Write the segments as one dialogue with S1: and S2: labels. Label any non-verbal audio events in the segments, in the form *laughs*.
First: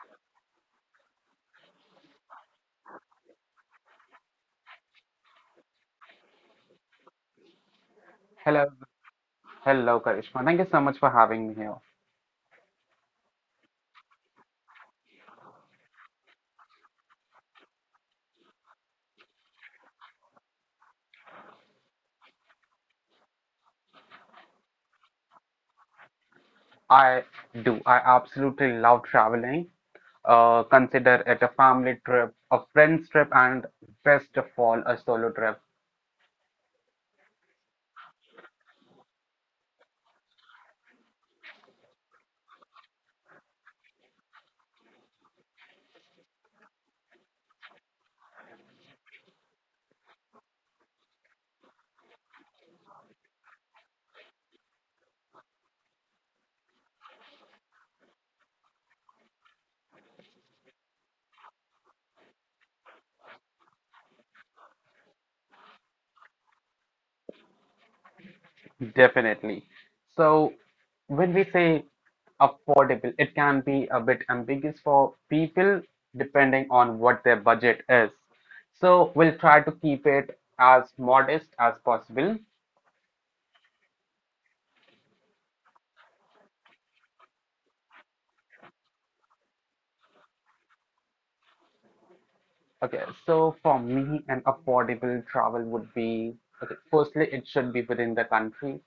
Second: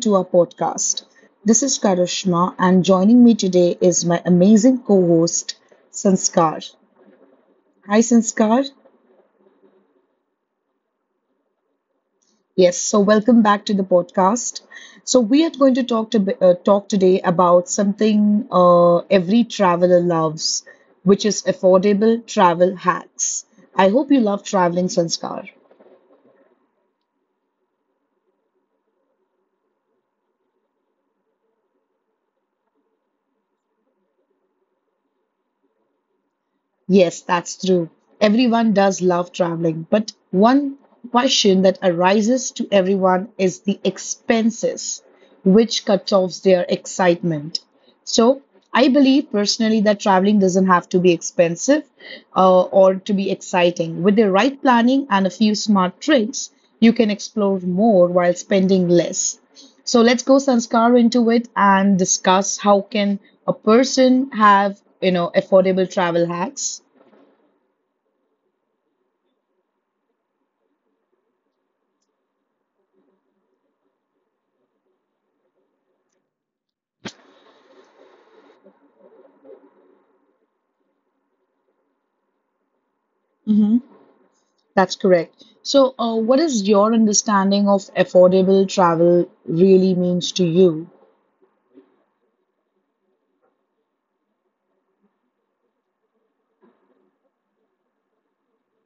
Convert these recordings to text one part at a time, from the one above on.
S1: to our podcast. This is Karishma, and joining me today is my amazing co host, Sanskar. Hi, Sanskar.
S2: Hello, hello, Karishma. Thank you so much for having me here.
S1: Yes, so welcome back to the podcast. So, we are going to talk today about something every traveler loves, which is affordable travel hacks. I hope you love traveling, Sanskar.
S2: I do. I absolutely love traveling. Consider it a family trip, a friends trip, and best of all, a solo trip.
S1: Yes, that's true. Everyone does love traveling, but one question that arises to everyone is the expenses, which cut off their excitement. So, I believe personally that traveling doesn't have to be expensive or to be exciting. With the right planning and a few smart tricks, you can explore more while spending less. So let's go Sanskar into it and discuss how can a person have, affordable travel hacks.
S2: Definitely. So, when we say affordable, it can be a bit ambiguous for people depending on what their budget is. So, we'll try to keep it as modest as possible.
S1: Hmm. That's correct. So, what is your understanding of affordable travel really means to you?
S2: Okay, so for me, an affordable travel would be okay, firstly, it should be within the country.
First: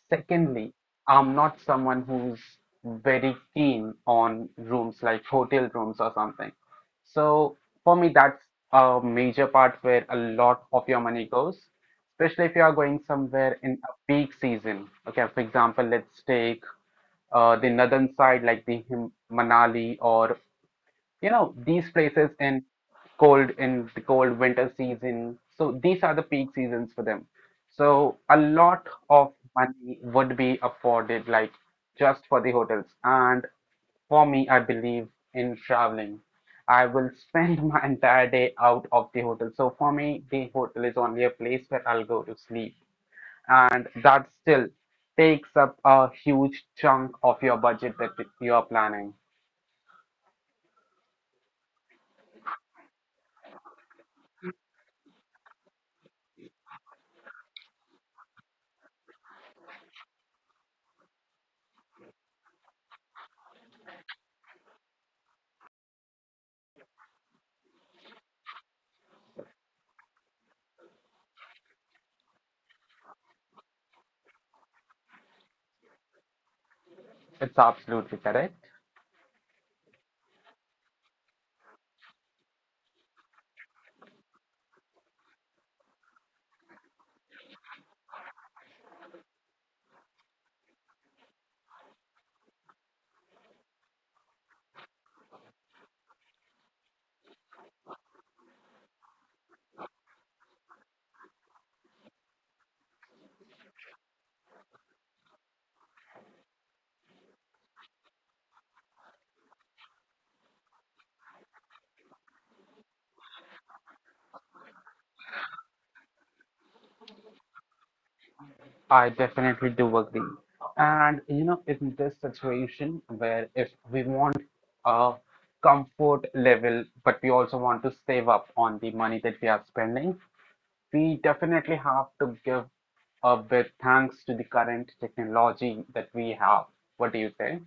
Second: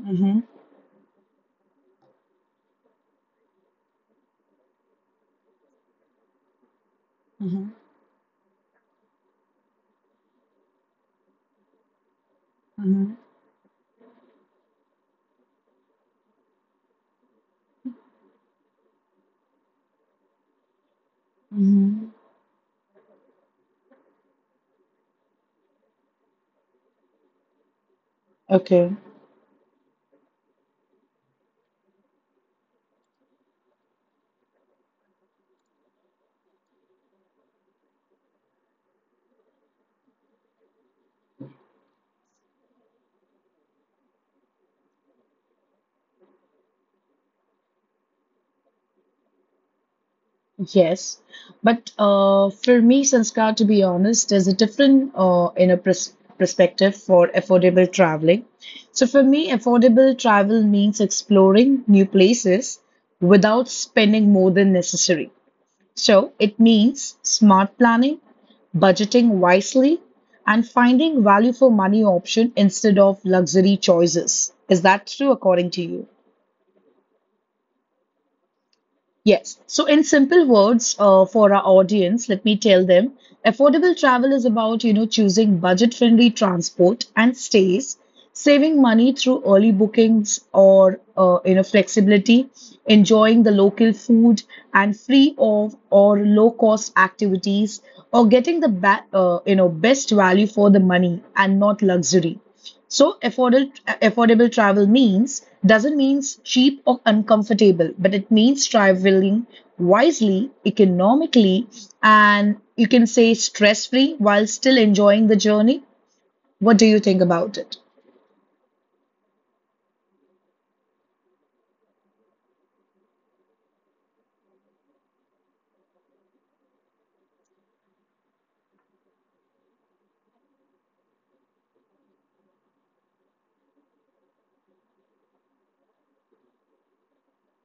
S1: Mm-hmm.
S2: Secondly, I'm not someone who's very keen on rooms like hotel rooms or something.
S1: Mm-hmm.
S2: So for me, that's a major part where a lot of your money goes, especially if you are
S1: Mm-hmm.
S2: going somewhere in a peak season. Okay, for example, let's take the northern side, like the Him Manali or you know
S1: Mm-hmm.
S2: these places in cold in the cold winter season, so these are the peak seasons for them. So a
S1: Okay.
S2: lot of money would be afforded like just for the hotels. And for me, I believe in traveling, I will spend *laughs* my entire day out of the hotel, so for me the hotel is only a place where I'll go to sleep, and that still takes up a huge chunk of your budget that you are planning.
S1: Yes. But for me, Sanskar, to be honest, there's a different in a perspective for affordable traveling. So for me, affordable travel means exploring new places without spending more than necessary. So it means smart planning, budgeting wisely, and finding value for money option instead of luxury choices. Is that true according to you?
S2: It's absolutely correct.
S1: Yes. So, in simple words, for our audience, let me tell them affordable travel is about, choosing budget-friendly transport and stays, saving money through early bookings or flexibility, enjoying the local food and free of or low-cost activities, or getting the best value for the money and not luxury. So affordable travel means doesn't means cheap or uncomfortable, but it means traveling wisely, economically, and you can say stress free while still enjoying the journey. What do you think about it?
S2: I definitely do agree. And you know, in this situation where if we want a comfort level, but we also want to save up on the money that we are spending, we definitely have to give a bit thanks to the current technology that we have. What do you say?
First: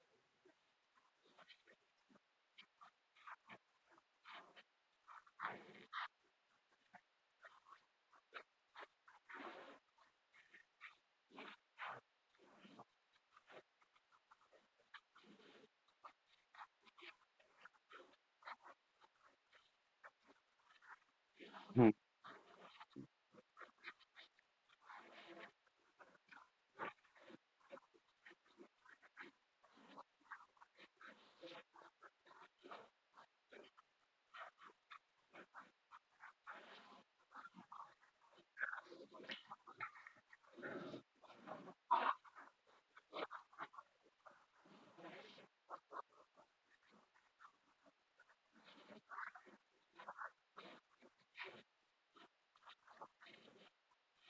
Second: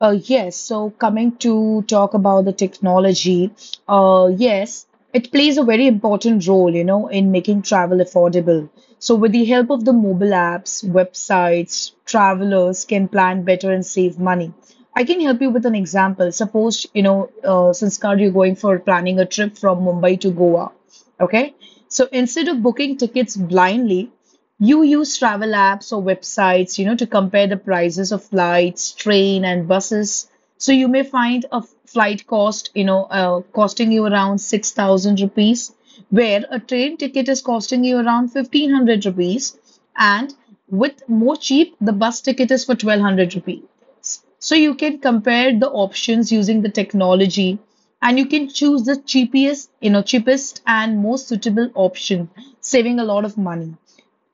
S1: Yes, so coming to talk about the technology, yes, it plays a very important role, in making travel affordable. So, with the help of the mobile apps, websites, travelers can plan better and save money. I can help you with an example. Suppose, Sanskar, you're going for planning a trip from Mumbai to Goa. Okay,
S2: Mhm,
S1: so instead of booking tickets blindly, you use travel apps or websites, to compare the prices of flights, train, and buses. So you may find a flight cost, costing you around 6,000 rupees, where a train ticket is costing you around 1,500 rupees, and with more cheap, the bus ticket is for 1,200 rupees. So you can compare the options using the technology and you can choose the cheapest, cheapest and most suitable option, saving a lot of money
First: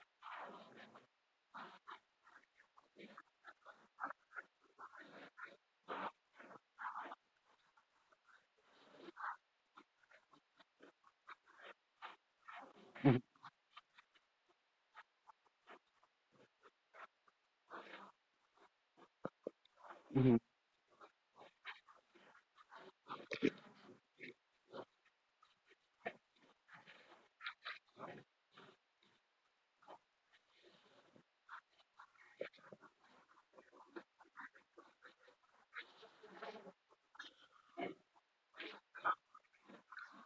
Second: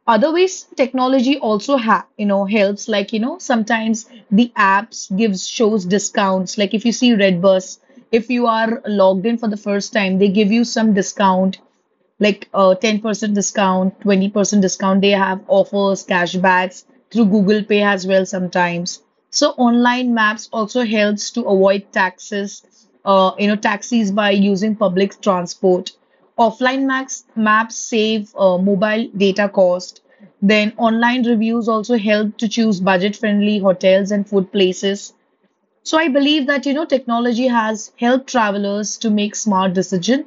S1: other ways technology also helps like sometimes the apps gives shows discounts like if you see redbus if you are logged in for the first time they give you some discount like
S2: mhm,
S1: 10% discount, 20% discount. They have offers, cashbacks through Google Pay as well sometimes. So online
S2: mhm.
S1: maps also helps to avoid taxes, taxis by using public transport. Offline maps save mobile data cost. Then online reviews also help to choose budget-friendly hotels and food places. So I believe that technology has helped travelers to make smart decisions,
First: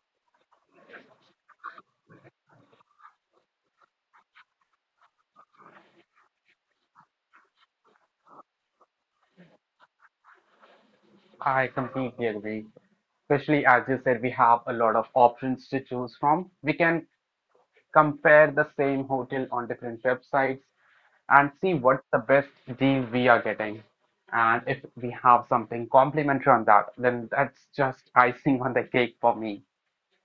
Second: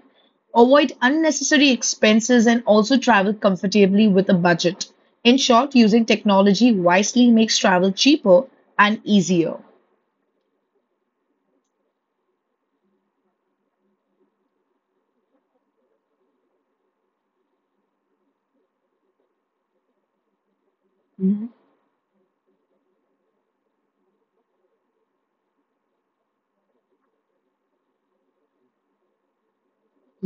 S1: avoid unnecessary expenses, and also travel comfortably with a budget. In short, using technology wisely makes travel cheaper and easier.
S2: I completely agree. Especially as you said, we have a lot of options to choose from. We can compare the same hotel on different websites
S1: Mhm.
S2: and see what's the best deal we are getting. And if we have something complimentary on that, then that's just icing on the cake for me.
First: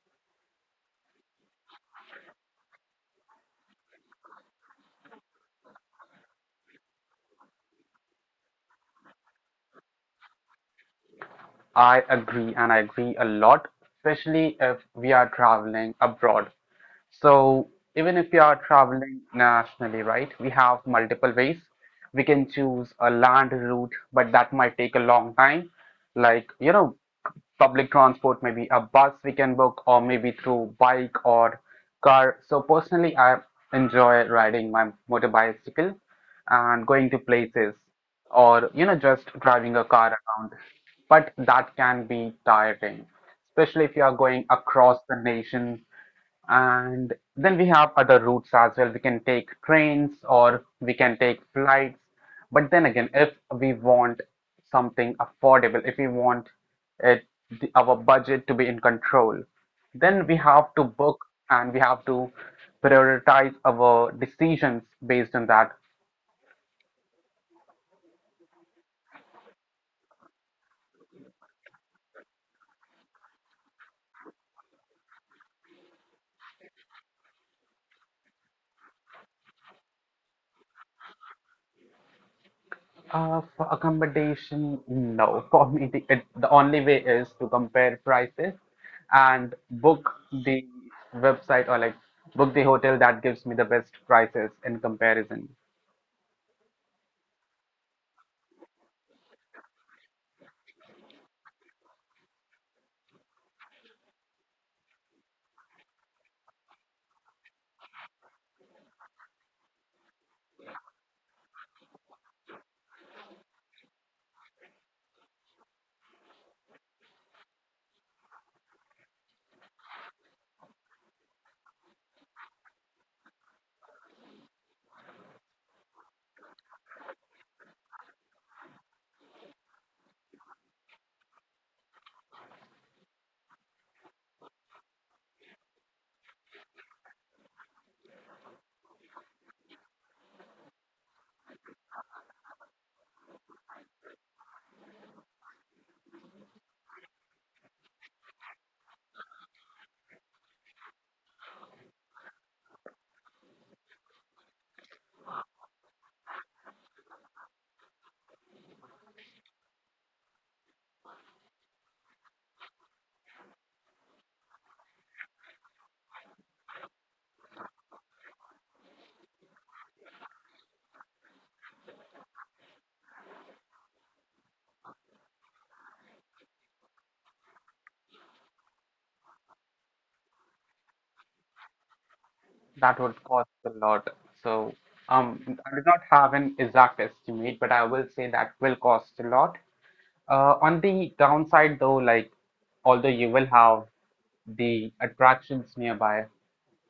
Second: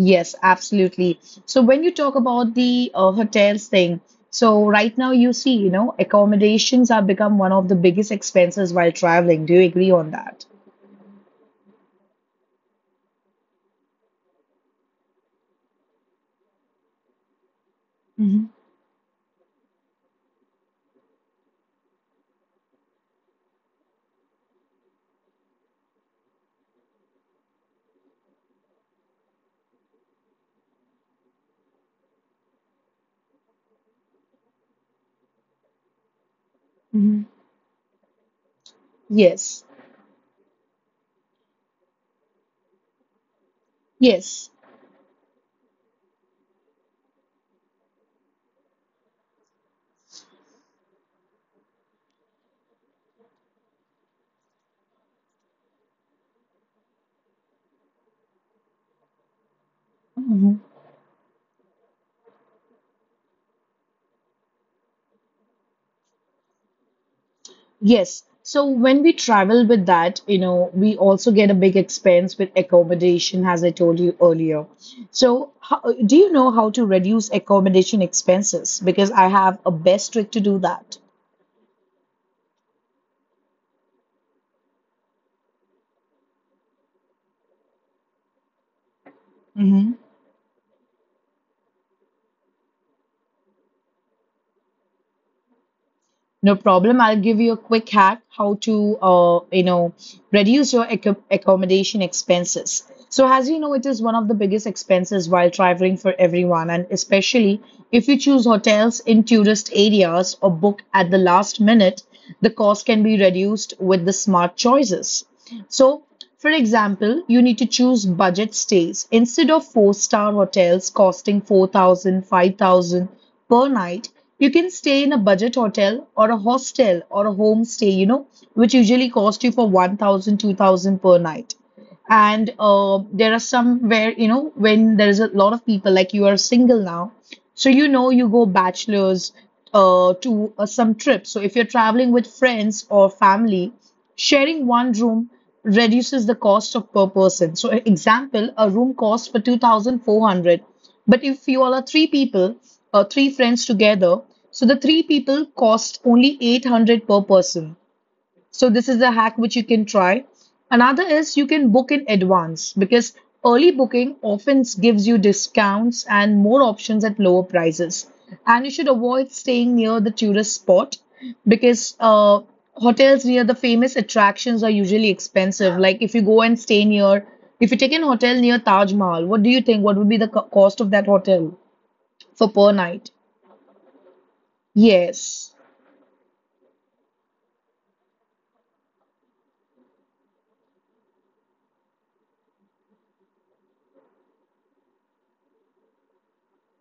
S1: Yes, absolutely. So when you talk about the hotels thing, so right now you see, accommodations have become one of the biggest expenses while traveling. Do you agree on that?
S2: I agree, and I agree a lot, especially if we are traveling abroad. So even if we
S1: Mhm.
S2: are traveling nationally, right, we have multiple ways. We can choose a land route, but that might take a long time. Like, you know, public transport, maybe a bus we can book, or maybe through bike or car. So personally, I enjoy riding my motor bicycle and
S1: Mhm.
S2: going to places, or you know, just
S1: Yes.
S2: driving a car around. But that can be tiring, especially if you are
S1: Yes.
S2: going across the nation. And then we have other routes as well. We can take trains or we can take flights. But then again, if we want something affordable, if we want it, our budget to be in control, then we
S1: Mm-hmm.
S2: have to book and we have to prioritize our decisions based on that.
S1: Yes. So when we travel with that, we also get a big expense with accommodation, as I told you earlier. So how, do you know how to reduce accommodation expenses? Because I have a best trick to do that.
S2: For accommodation, no. For me, the only way is to compare prices and book the website, or like book the hotel that gives me the best prices in comparison.
S1: No problem. I'll give you a quick hack how to, reduce your accommodation expenses. So, as you know, it is one of the biggest expenses while traveling for everyone, and especially if you choose hotels in tourist areas or book at the last minute, the cost can be reduced with the smart choices. So, for example, you need to choose budget stays instead of four-star hotels costing 4,000, 5,000 per night. You can stay in a budget hotel or a hostel or a homestay, which usually cost you for 1,000, 2,000 per night. And there are some where, when there is a lot of people, like you are single now, so you know you go bachelors to some trip. So if you're traveling with friends or family, sharing one room reduces the cost of per person. So example, a room costs for 2,400. But if you all are three people, three friends together, so the three people cost only 800 per person. So this is a hack which you can try. Another is you can book in advance because early booking often gives you discounts and more options at lower prices. And you should avoid staying near the tourist spot because hotels near the famous attractions are usually expensive. Like if you go and stay near, if you take an hotel near Taj Mahal, what do you think? What would be the cost of that hotel for per
S2: That
S1: night?
S2: would cost a lot. So,
S1: Yes,
S2: I do not have an exact estimate, but I will say that will cost a lot. On the downside, though, like although you will have the attractions nearby,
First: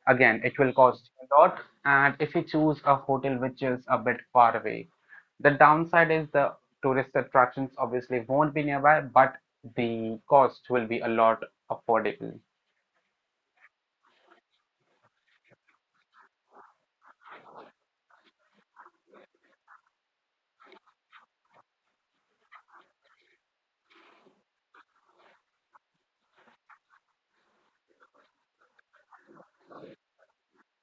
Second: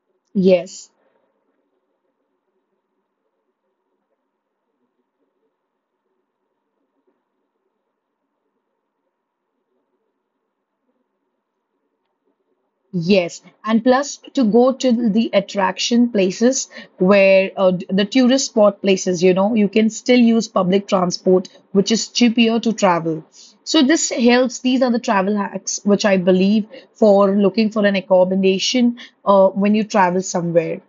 S2: again, it will
S1: yes.
S2: cost you a lot. And if you choose a hotel which is a bit far away, the downside is the tourist attractions obviously won't be nearby, but the cost will be a lot affordable.
S1: Yes, and plus to go to the attraction places where the tourist spot places, you can still use public transport, which is cheaper to travel. So this helps. These are the travel hacks which I believe for looking for an accommodation when you travel somewhere.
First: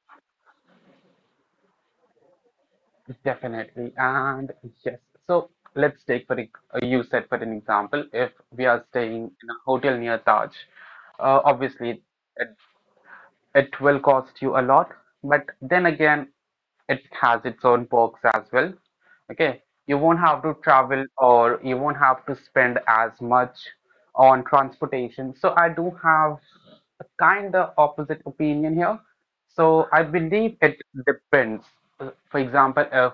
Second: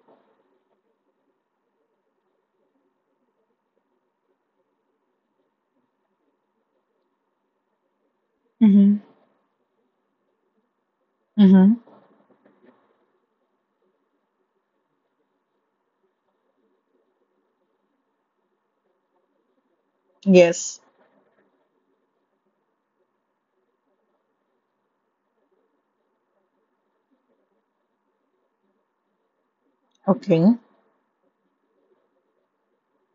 S2: Definitely. And yes, so let's take for you said for an example, if we are
S1: Mm-hmm.
S2: staying in a hotel near Taj,
S1: Mm-hmm.
S2: obviously it will cost you a lot, but then again, it has its own perks as well. Okay, you won't have to
S1: Yes.
S2: travel or you won't have to spend as much on transportation. So I do have a kind of opposite opinion here. So I believe
S1: Okay.
S2: it depends. For example, if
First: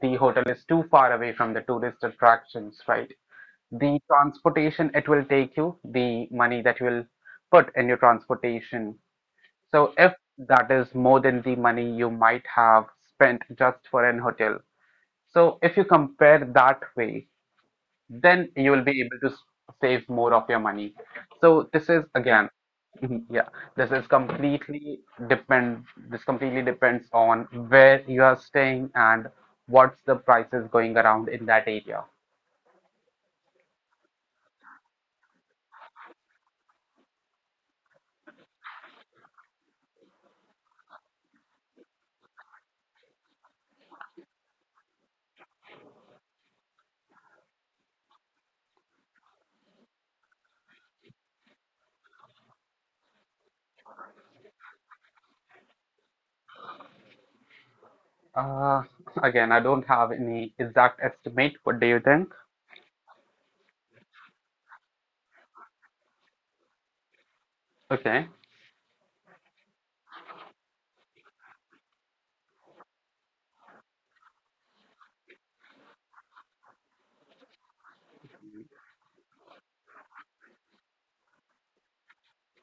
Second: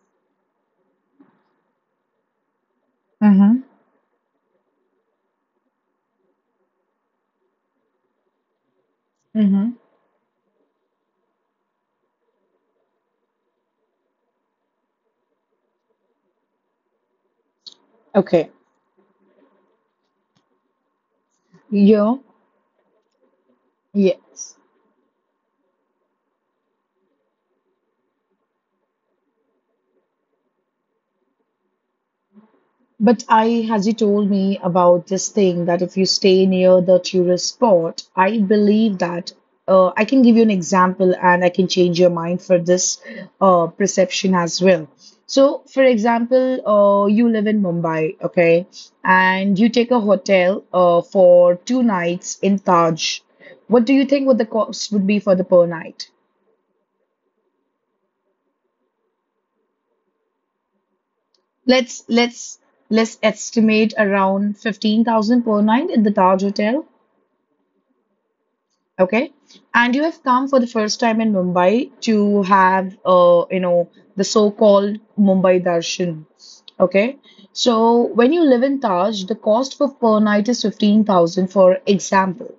S2: the hotel is too far away from the tourist attractions, right?
S1: Mm-hmm.
S2: The transportation it will take you, the money that you will put in your transportation,
S1: Mm-hmm.
S2: so if that is more than the money you might have spent just for an hotel. So if you compare that way,
S1: Okay.
S2: then you will be able to save more of your money. So this is
S1: Yeah.
S2: again, *laughs* mhm, yeah, this is
S1: Yes.
S2: depend, this completely depends on where you are staying and what's the prices going around in that area.
S1: But I, has he told me about this thing that if you stay near the tourist spot, I believe that I can give you an example and I can change your mind for this perception as well. So, for example, you live in Mumbai, okay, and you take a hotel for 2 nights in Taj. What do you think what the cost would be for the per night?
S2: Uh, again, I don't have any exact estimate. What do you
S1: Let's
S2: think?
S1: let's let's estimate around 15,000 per night in the Taj hotel.
S2: Okay.
S1: Okay. And you have come for the first time in Mumbai to have, the so-called Mumbai Darshan. Okay. So when you live in Taj, the cost for per night is 15,000, for example.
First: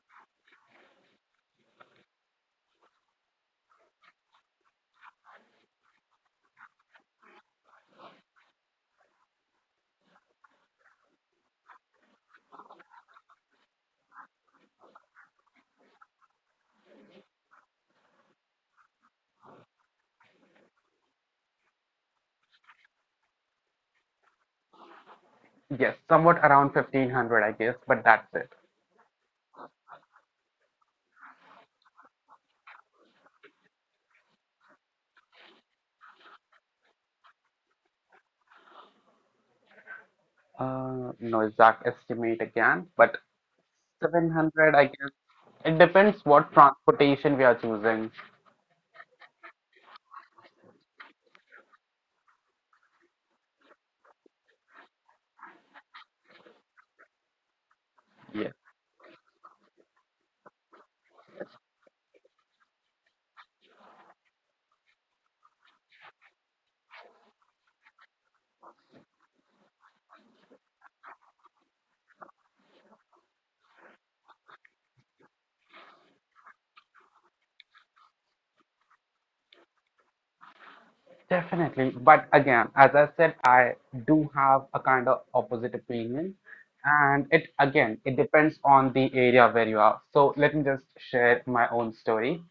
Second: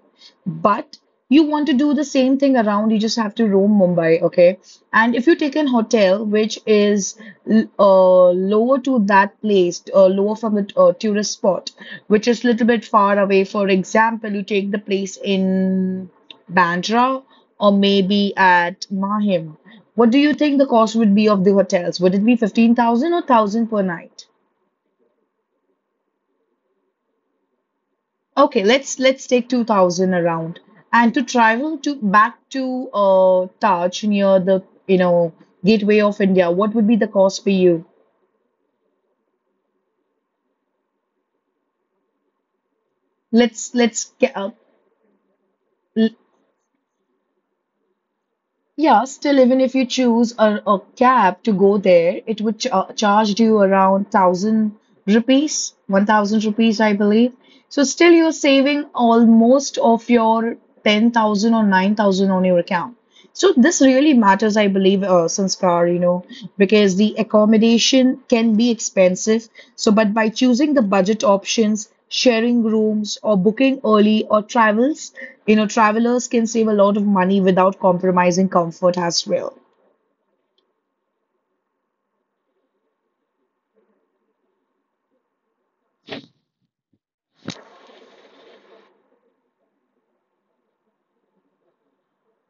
S1: But you want to do the same thing around, you just have to roam Mumbai. Okay. And if you take an hotel which is lower to that place, lower from the tourist spot, which is little bit far away, for example, you take the place in. Bandra or maybe at Mahim. What do you think the cost would be of the hotels? Would it be 15,000 or 1,000 per night?
S2: Yes, somewhat around 1500, I guess, but that's it.
S1: Okay, let's take 2,000 around. And to travel to back to Taj near the gateway of India, what would be the cost for you?
S2: No exact estimate again, but
S1: Let's let's ca- uh,
S2: 700, I guess. It
S1: l-
S2: depends what transportation we are choosing.
S1: Yeah, still, even if you choose a cab to go there, it would ch charge you around 1,000 rupees, 1,000 rupees, I believe. So, still, you're
S2: Yes,
S1: saving almost of your 10,000 or 9,000 on your account. So, this really matters, I believe, Sanskar, because the accommodation can be expensive. So, but by choosing the budget options, sharing rooms or booking early or travels. You know, travelers can save a lot of money without compromising comfort as well.
S2: definitely. But again, as I said, I do have a kind of opposite opinion. And it, again, it depends on the area where you are. So let me just share my own story.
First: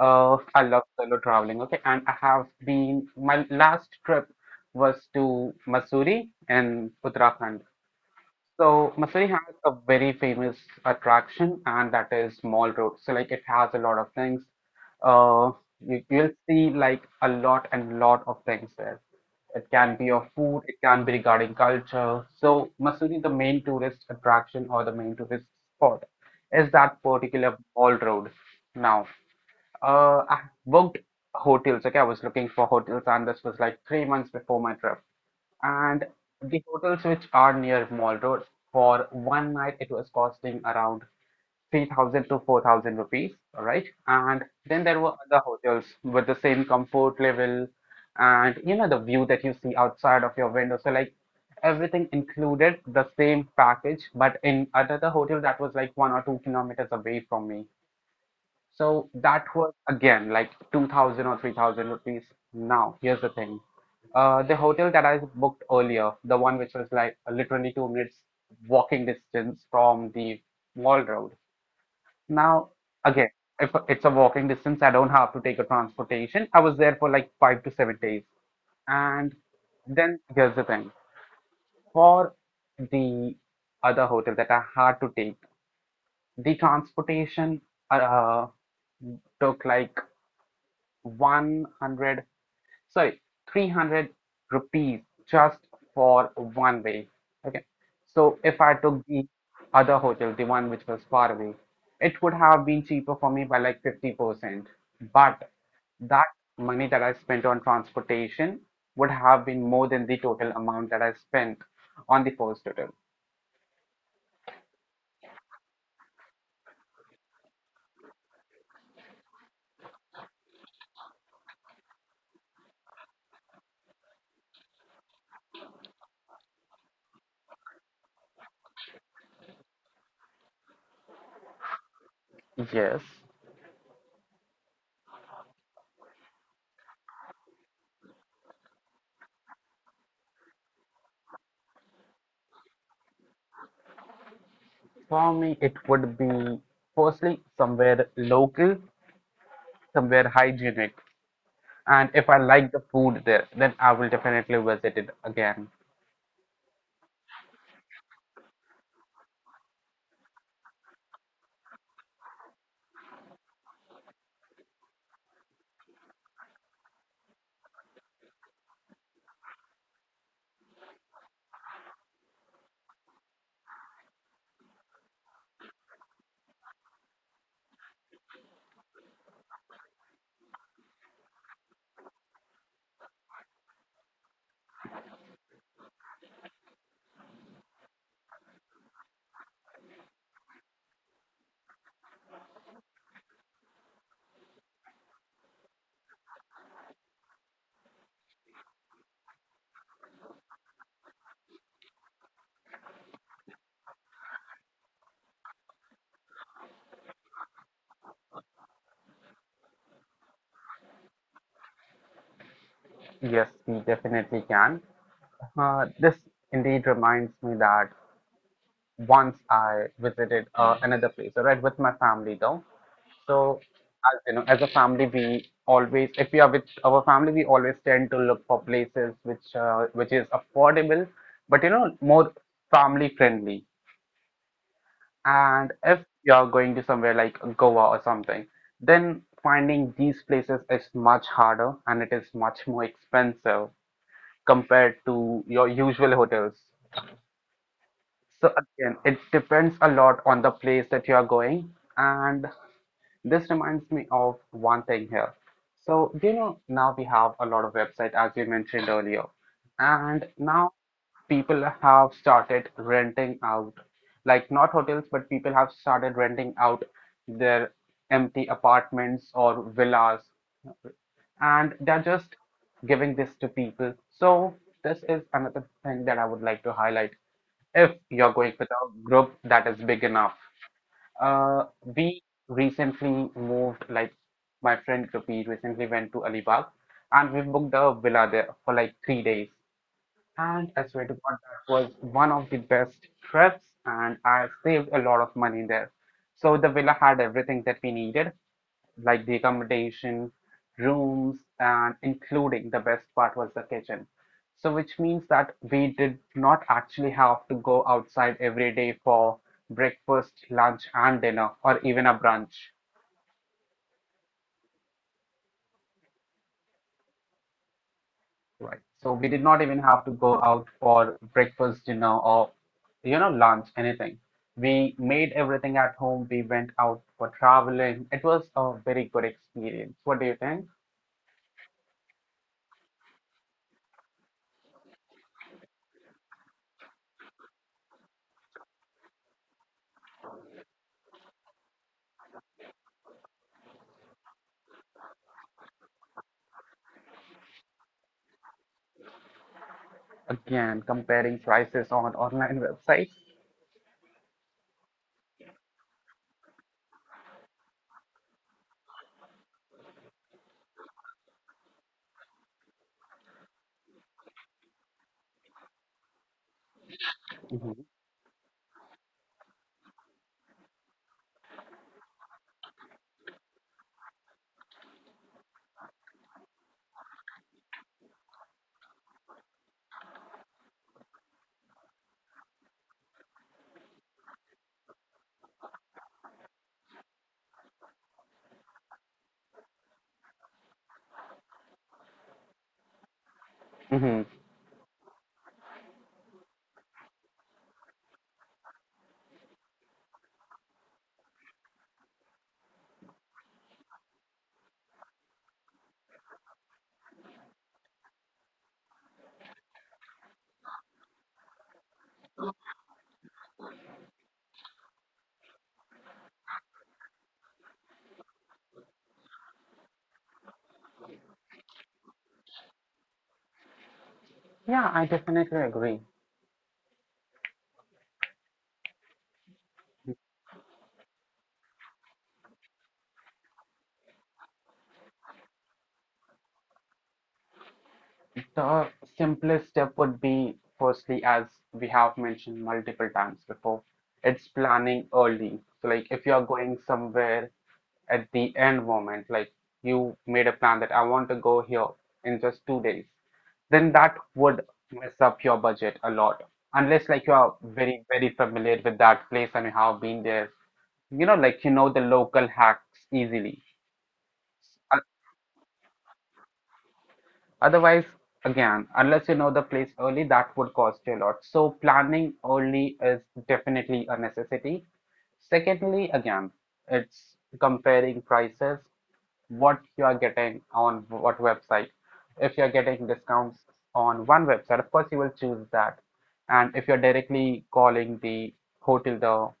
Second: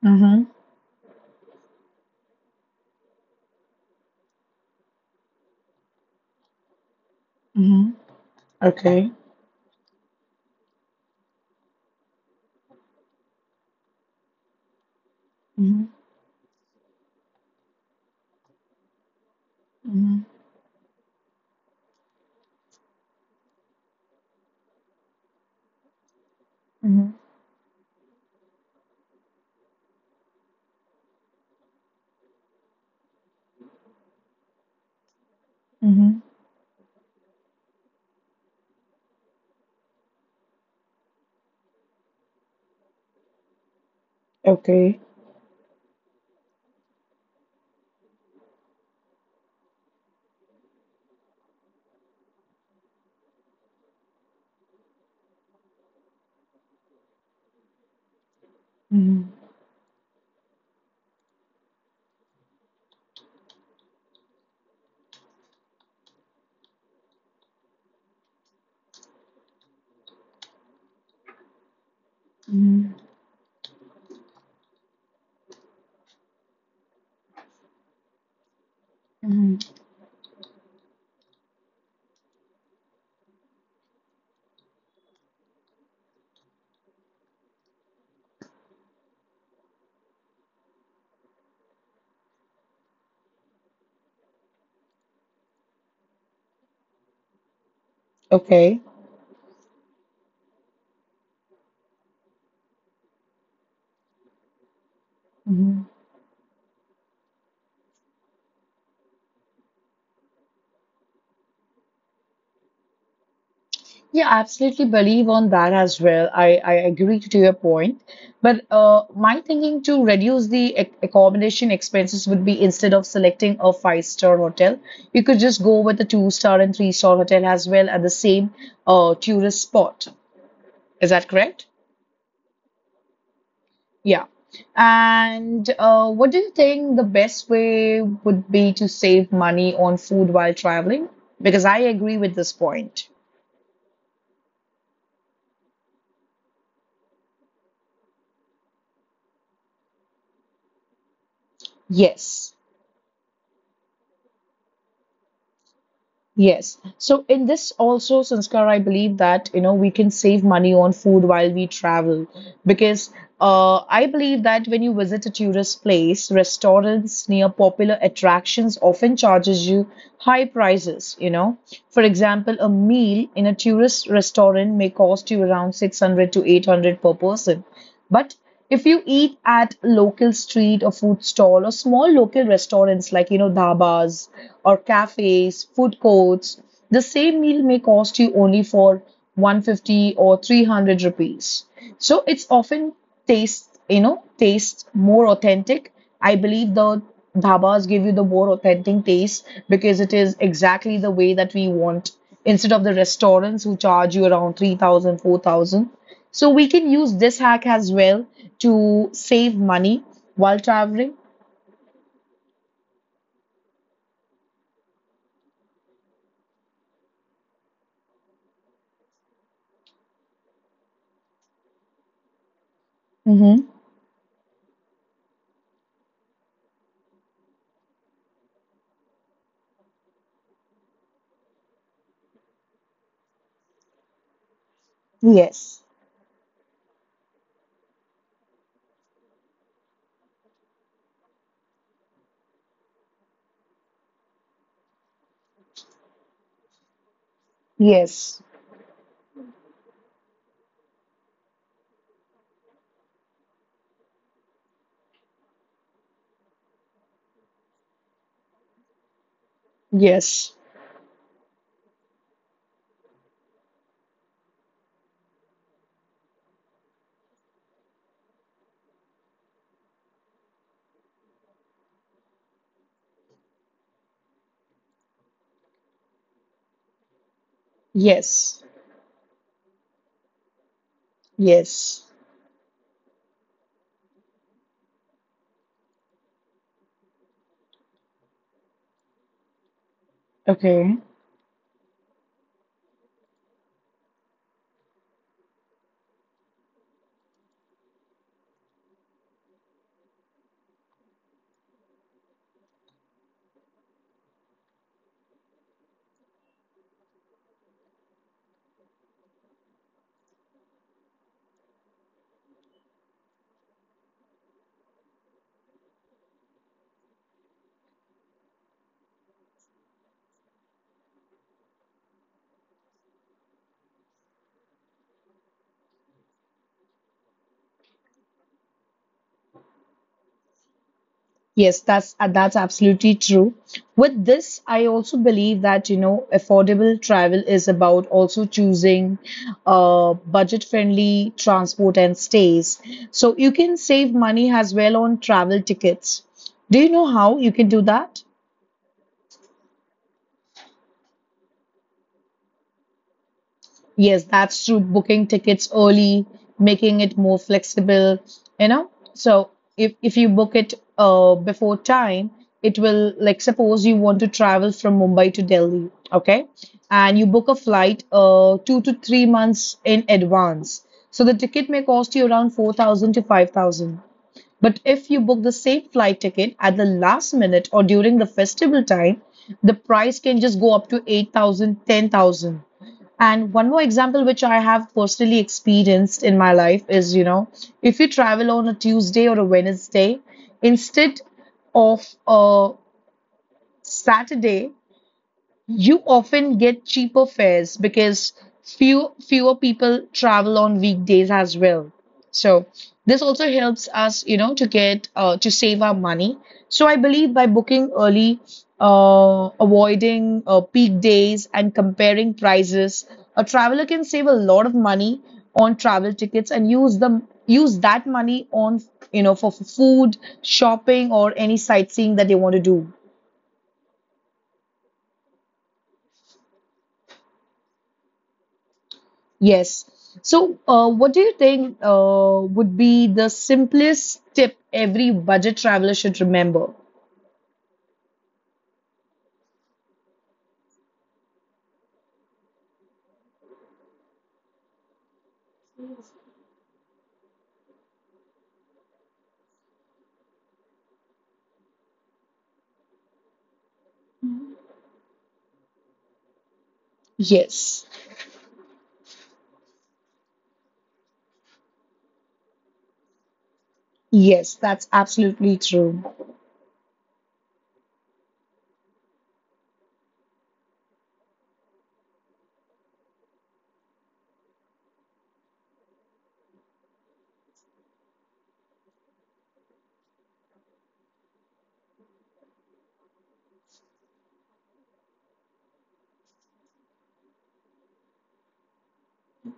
S1: Mm-hmm.
S2: I love solo traveling, okay? And I have been, my last trip was to Mussoorie in Uttarakhand.
S1: Mm-hmm.
S2: So
S1: Okay.
S2: Masuri has a very famous attraction, and that is Mall Road. So like it has a lot of things. Uh,
S1: Mm-hmm.
S2: you, you'll see like a lot and lot of things there. It can be
S1: Mm-hmm.
S2: of food, it can be regarding culture. So Masuri, the main tourist attraction or the main tourist spot is that
S1: Mm-hmm.
S2: particular Mall Road now. I booked hotels. Okay, I was looking for hotels, and this was like 3 months before my trip. And
S1: Mm-hmm.
S2: the hotels which are near Mall Road for one night, it was costing around 3,000 to 4,000 rupees. All right. And then
S1: Okay.
S2: there were other hotels with the same comfort level and you know, the view that you see outside of your window. So, like everything included the same package, but in another hotel that was like 1 or 2 kilometers away from me. So
S1: Mm-hmm.
S2: that was again like 2000 or 3000 rupees. Now, here's the thing. The hotel that I booked earlier, the one which was like literally 2 minutes walking distance from the mall road. Now,
S1: Mm-hmm.
S2: again, if it's a walking distance, I don't have to take a transportation. I was there for like 5 to 7 days. And
S1: Mm-hmm.
S2: then here's the thing. For the other hotel that I had to take, the transportation uh, took like one hundred sorry 300 rupees just for one way. Okay, so if I
S1: Okay.
S2: took the other hotel, the one which was far away, it would have been cheaper for me by like 50%, but
S1: Mm-hmm.
S2: that money that I spent on transportation would have been more than the total amount that I spent on the first hotel.
S1: Yeah, absolutely believe on that as well. I agree to your point. But my thinking to reduce the accommodation expenses would be instead of selecting a five-star hotel, you could just go with a two-star and three-star hotel as well at the same tourist spot. Is that correct?
S2: Yes,
S1: Yeah. And what do you think the best way would be to save money on food while traveling? Because I agree with this point.
S2: for me it would be firstly somewhere local, somewhere hygienic. And if I
S1: Yes.
S2: like the food there, then I will definitely visit it again.
S1: Yes. So in this also, Sanskar, I believe that, we can save money on food while we travel because I believe that when you visit a tourist place, restaurants near popular attractions often charges you high prices, you know. For example, a meal in a tourist restaurant may cost you around 600 to 800 per person. But if you eat at local street or food stall or small local restaurants like dhabas or cafes, food courts, the same meal may cost you only for 150 or 300 rupees. So it's often taste more authentic. I believe the dhabas give you the more authentic taste because it is exactly the way that we want instead of the restaurants who charge you around 3000 4000. So we can use this hack as well to save money while traveling.
S2: Yes, we definitely can. This indeed reminds me that once I visited another place, all right, with my family though. So,
S1: Hmm.
S2: as you know, as a family, we always, if we are with our family, we always tend to look for places which is affordable, but you know, more family friendly. And
S1: Yes.
S2: if you're going to somewhere like Goa or something, then finding these places is much harder and it is much more expensive compared to your usual hotels.
S1: Yes.
S2: So again, it depends a lot on the place that you are going, and this reminds me of one thing here. So, you know, now we have a lot of websites, as we mentioned earlier, and
S1: Yes.
S2: now people have started renting out, like not hotels, but people have started renting out their empty apartments or villas, and they're just giving this to people. So, this is another thing that I would like to highlight. If you're going
S1: Yes.
S2: with a group that is big enough. Uh,
S1: Yes.
S2: we recently moved, like my friend Kapi recently went to Alibag and we booked a villa there for like 3 days. And I
S1: Okay.
S2: swear to God, that was one of the best trips, and I saved a lot of money there. So the villa had everything that we needed, like the accommodation, rooms, and including the best part was the kitchen. So, which means that we did not actually have to go outside every day for breakfast, lunch, and dinner, or even a brunch. Right. So, we did not even have to go out for breakfast, dinner, or you know, lunch, anything. We made everything at home. We went out for traveling. It was a very good experience. What do you think?
S1: Yes, that's absolutely true. With this, I also believe that affordable travel is about also choosing budget-friendly transport and stays. So you can save money as well on travel tickets. Do you know how you can do that?
S2: Again, comparing prices on online websites.
S1: Yes, that's true. Booking tickets early, making it more flexible. So if you book it before time, it will like suppose you want to travel from Mumbai to Delhi, okay? And you book a flight 2 to 3 months in advance. So the ticket may cost you around 4,000 to 5,000. But if you book the same flight ticket at the last minute or during the festival time, the price can just go up to 8,000, 10,000. And one more example, which I have personally experienced in my life, is, if you travel on a Tuesday or a Wednesday, instead of a
S2: Hmm.
S1: Saturday, you often get cheaper fares because fewer people travel on weekdays as well. So this also helps us to save our money. So I believe by booking early, avoiding peak days, and comparing prices, a traveler can save a lot of money on travel tickets and use that money on for food, shopping, or any sightseeing that they want to do.
S2: Yeah, I definitely agree.
S1: Yes. So, what do you think would be the simplest tip every budget traveler should remember?
S2: The simplest step would be, firstly, as we have mentioned multiple times before, it's planning early. So, like, if you're going somewhere at the end moment, like you made a plan that I want to go here in just 2 days, then that would mess up your budget a lot. Unless, like, you are
S1: Yes.
S2: very, very familiar with that place and you have been there, you know, like, you know the local hacks easily.
S1: Yes, that's absolutely true.
S2: Otherwise, again, unless you know the place early, that would cost you a lot. So planning early is definitely a necessity. Secondly, again, it's comparing prices, what you are getting on what website. If you're getting discounts on one website, of course you will choose that. And if you're directly calling the hotel, the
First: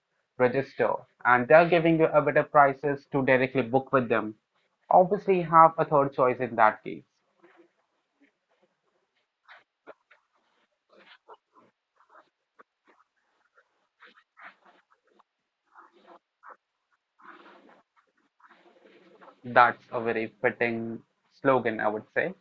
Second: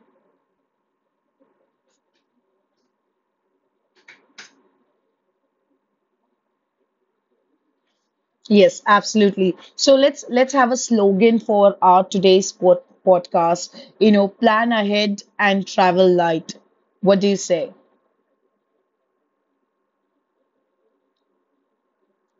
S2: register, and they're giving you a better prices to directly book with them, obviously have a third choice in that case.
S1: Yes, absolutely. So let's have a slogan for our today's podcast. Plan ahead and travel light. What do you say?
S2: That's a very fitting slogan, I would say.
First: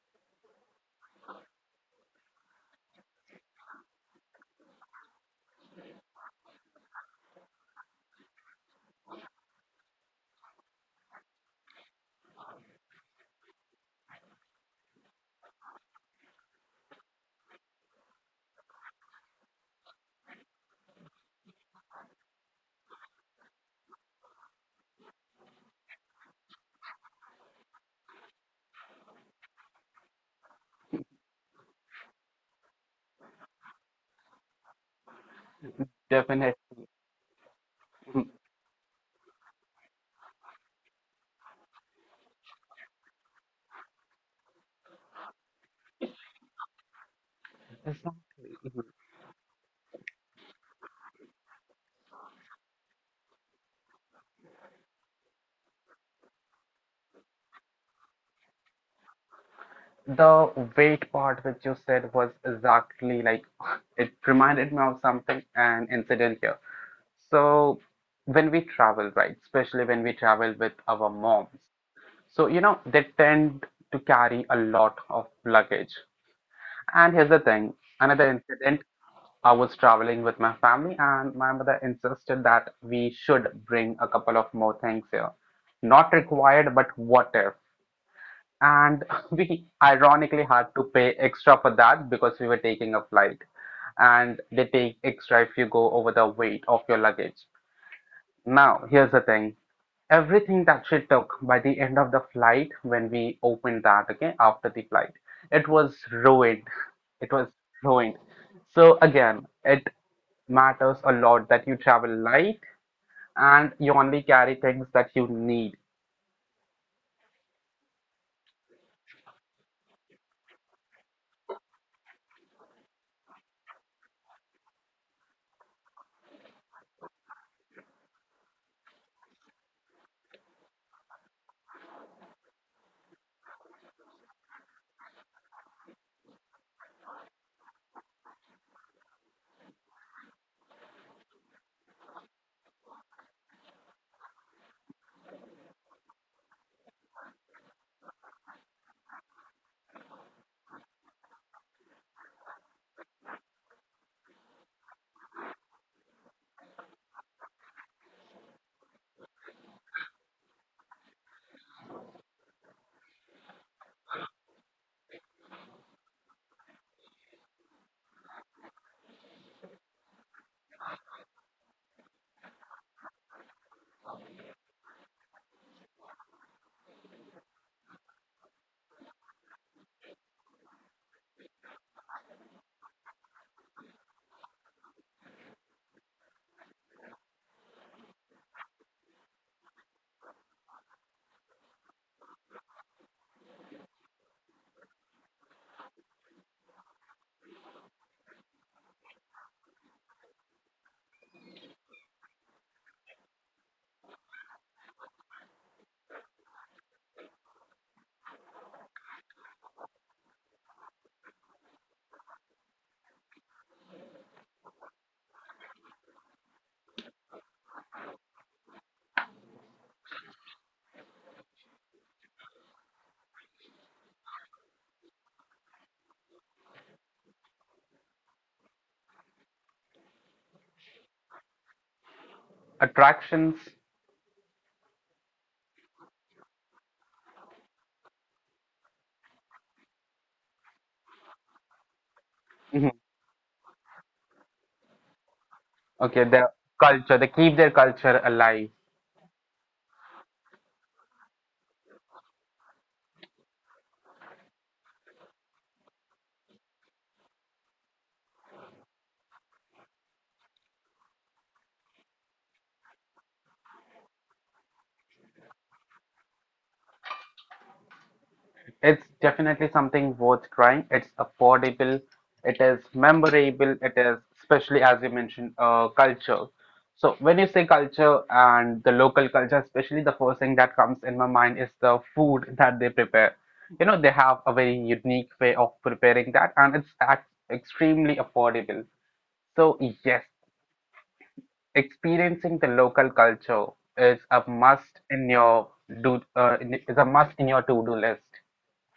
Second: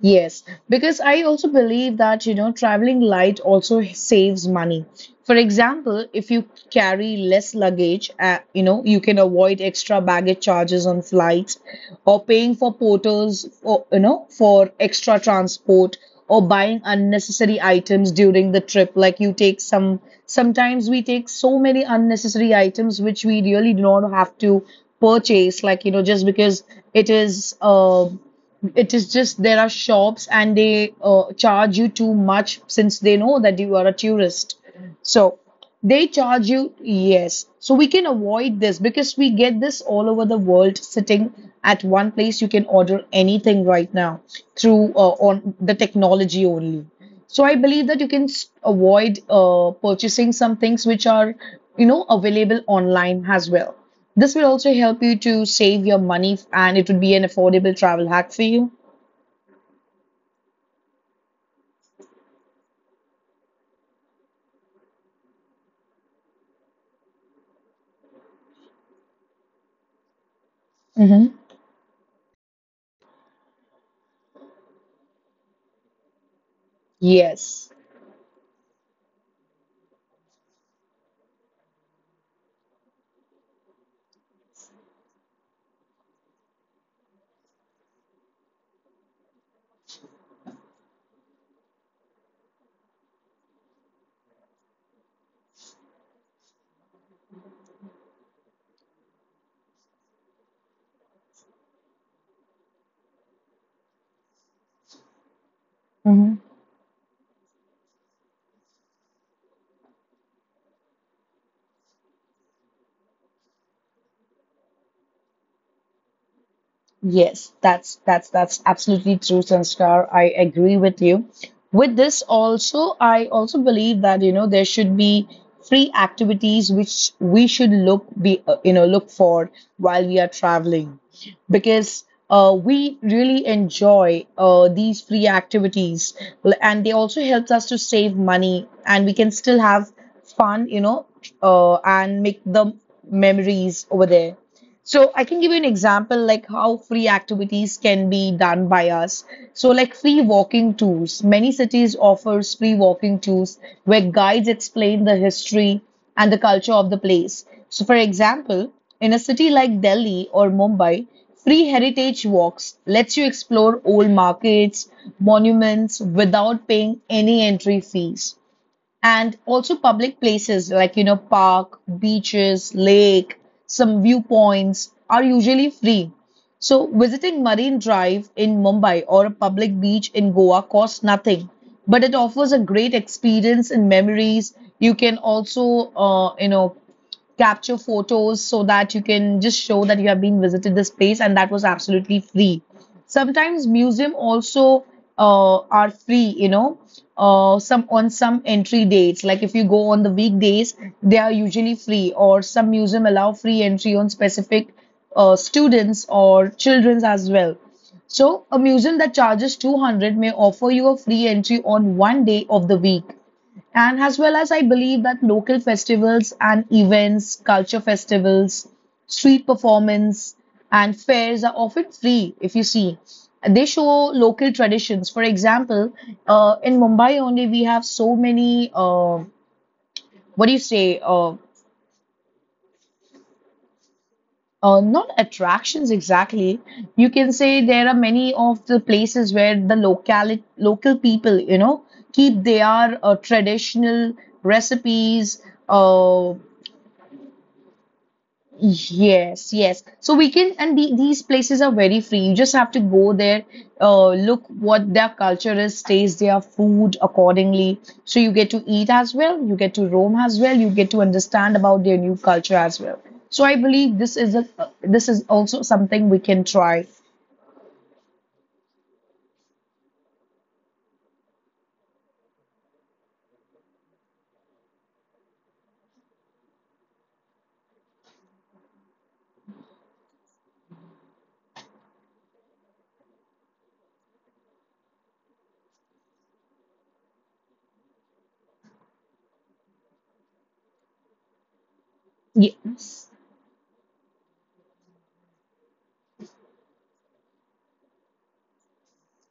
S1: Yes, because I also believe that traveling light also saves money. For example, if you carry less luggage, you can avoid extra baggage charges on flights or paying for porters or for extra transport or buying unnecessary items during the trip. Like Sometimes we take so many unnecessary items which we really do not have to purchase, just because it is, uh, it is just there are shops and they charge you too much since they know that you are a tourist. So they charge
S2: Definitely.
S1: you, yes. So we can avoid this because we get this all over the world sitting at one place. You can order anything right now through on the technology only. So I believe that you can
S2: Exactly.
S1: avoid purchasing some things which are available online as well. This will also help you to save your money and it would be an affordable travel hack for you.
S2: The weight part which you said was exactly like *laughs* it reminded me of something, an incident here. So when we travel, right, especially when we travel with our
S1: Hmm.
S2: moms, so you know they tend to carry a lot of luggage. And here's
S1: Yes.
S2: the thing, another incident, I was traveling with my family, and my mother insisted that we should bring a couple of more things here. Not required, but what if? And *laughs* we ironically had to pay extra for that because we were taking a flight, and they take extra if you go over the weight of your luggage. Now, here's the thing, everything that she took by the end of the flight when we opened that, okay, after the flight, it was ruined it was ruined. So again, it matters a lot that you travel light and you only carry things that you need.
S1: Yes, that's absolutely true, Sanskar. I agree with you. With this also, I also believe that there should be free activities which we should look be you know look for while we are traveling, because we really enjoy these free activities and they also helps us to save money and we can still have fun, and make the memories over there. So I can give you an example like how free activities can be done by us. So, like free walking tours. Many cities offers free walking tours where guides explain the history and the culture of the place. So for example, in a city like Delhi or Mumbai, free heritage walks lets you explore old markets, monuments without paying any entry fees. And also public places like park, beaches, lake, some viewpoints are usually free. So visiting Marine Drive in Mumbai or a public beach in Goa costs nothing, but it offers a great experience and memories. You can also capture photos so that you can just show that you have been visited this place and that was absolutely free. Sometimes museum also are free. Some on some entry dates, like if you go on the weekdays, they are usually free. Or some museum allow free entry on specific students or children's as well. So a museum that charges 200 may offer you a free entry on one day of the week. And as well as I believe that local festivals and events, culture festivals, street performance, and fairs are often free if you see. They show local traditions. For example, in Mumbai only, we have so many, what do you say, uh,
S2: Attractions.
S1: uh, not attractions exactly. You can say there are many of the places where the local people keep their
S2: Mhm,
S1: traditional recipes,
S2: okay,
S1: uh,
S2: their culture, they keep their culture alive.
S1: Yes, yes. So we can, and the, these places are very free. You just have to go there, look what their culture is, taste their food accordingly. So you get to eat as well, you get to roam as well, you get to understand about their new culture as well. So I believe this is also something we can try.
S2: It's definitely something worth trying. It's affordable, it is memorable, it is, especially as you mentioned, culture. So when you say culture and the local culture, especially the first thing that comes in my mind is the food that they prepare. You know, they have a very unique way of preparing that, and it's extremely affordable. So yes, experiencing the
S1: Yes.
S2: local culture is a must in your is a must in your to-do list.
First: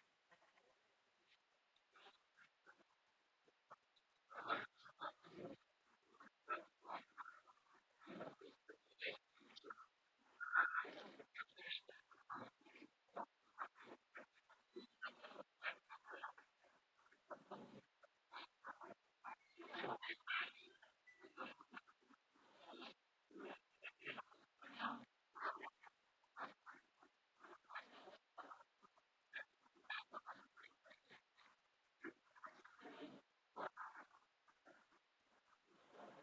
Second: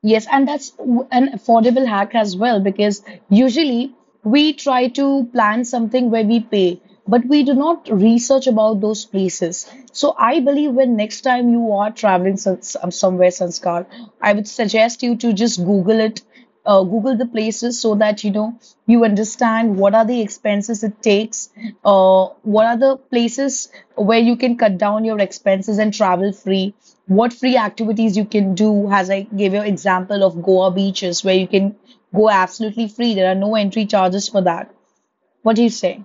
S1: Yes, and that's an affordable hack as well because usually we try to plan something where we pay, but we do not research about those places. So I believe when next time you are traveling somewhere, Sanskar, I would suggest you to just Google it, Google the places so that you understand what are the expenses it takes, what are the places where you can cut down your expenses and travel free, what free activities you can do. As I gave you example of Goa beaches where you can go absolutely free. There are no entry charges for that. What do you say?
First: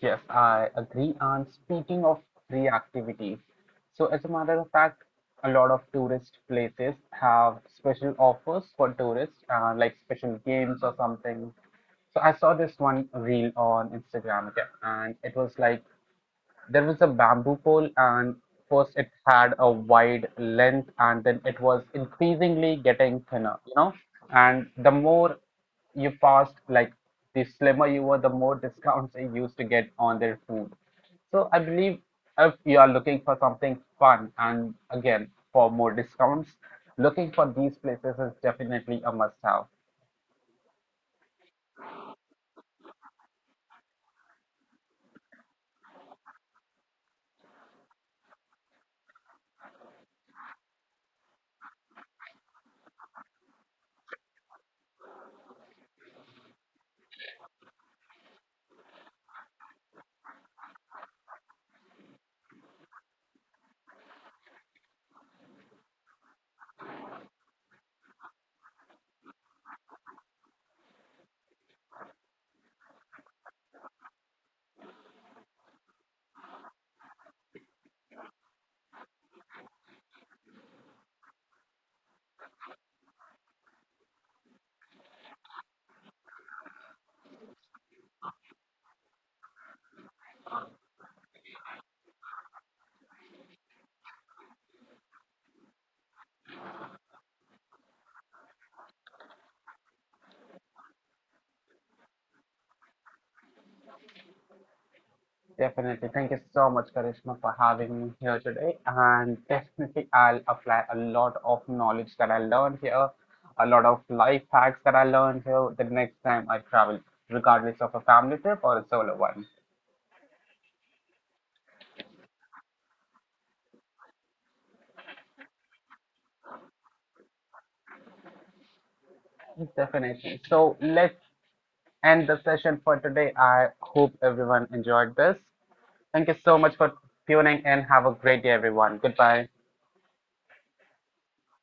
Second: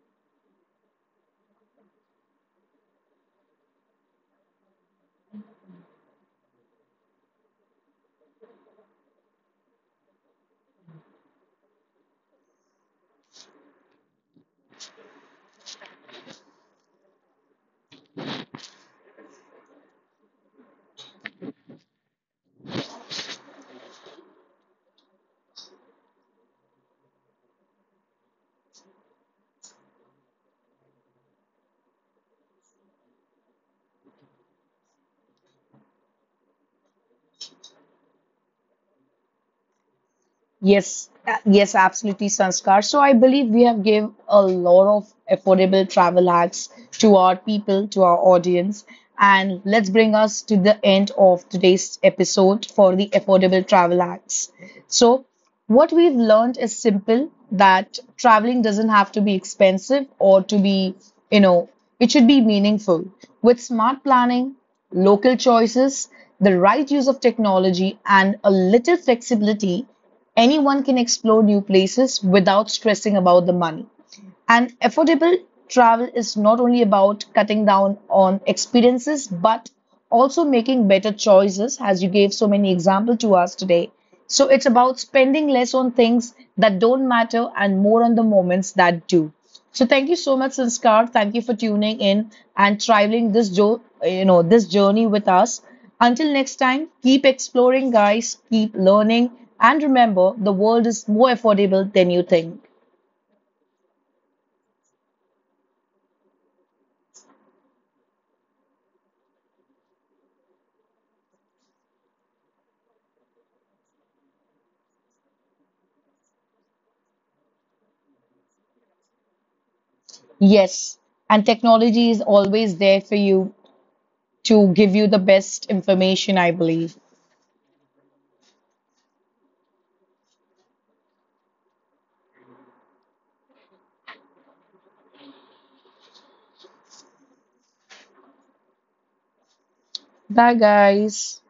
S2: Yes, I agree. And speaking of free activities, so as a matter of fact, a lot of tourist places have special offers for tourists, like special games or something. So I saw this one reel on Instagram, okay, and it was like there was a bamboo pole, and first it had a wide length, and then it was increasingly getting thinner, you know. And the more you passed, like the slimmer you were, the more *laughs* discounts they used to get on their food. So I believe if you are looking for something fun and again for more discounts, looking for these places is definitely a must have.
S1: Yes, yes, absolutely, Sanskar. So I believe we have gave a lot of affordable travel hacks to our people, to our audience. And let's bring us to the end of today's episode for the affordable travel hacks. So what we've learned is simple, that traveling doesn't have to be expensive or to be, you know, it should be meaningful. With smart planning, local choices, the right use of technology, and a little flexibility, anyone can explore new places without stressing about the money. And affordable travel is not only about cutting down on experiences, but also making better choices, as you gave so many examples to us today. So it's about spending less on things that don't matter and more on the moments that do. So thank you so much, Sanskar. Thank you for tuning in and traveling this this journey with us. Until next time, keep exploring, guys. Keep learning, and remember, the world is more affordable than you think.
S2: Definitely. Thank you so much, Karishma, for having me here today. And definitely, I'll apply a lot of knowledge that I learned here, a lot of life hacks that I learned here the next time I travel, regardless of a family trip or a solo one.
S1: Yes, and technology is always there for you to give you the best information, I believe.
S2: Definitely. So let's end the session for today. I hope everyone enjoyed this. Thank you so much for tuning in. Have a great day, everyone. Goodbye.
S1: Bye, guys.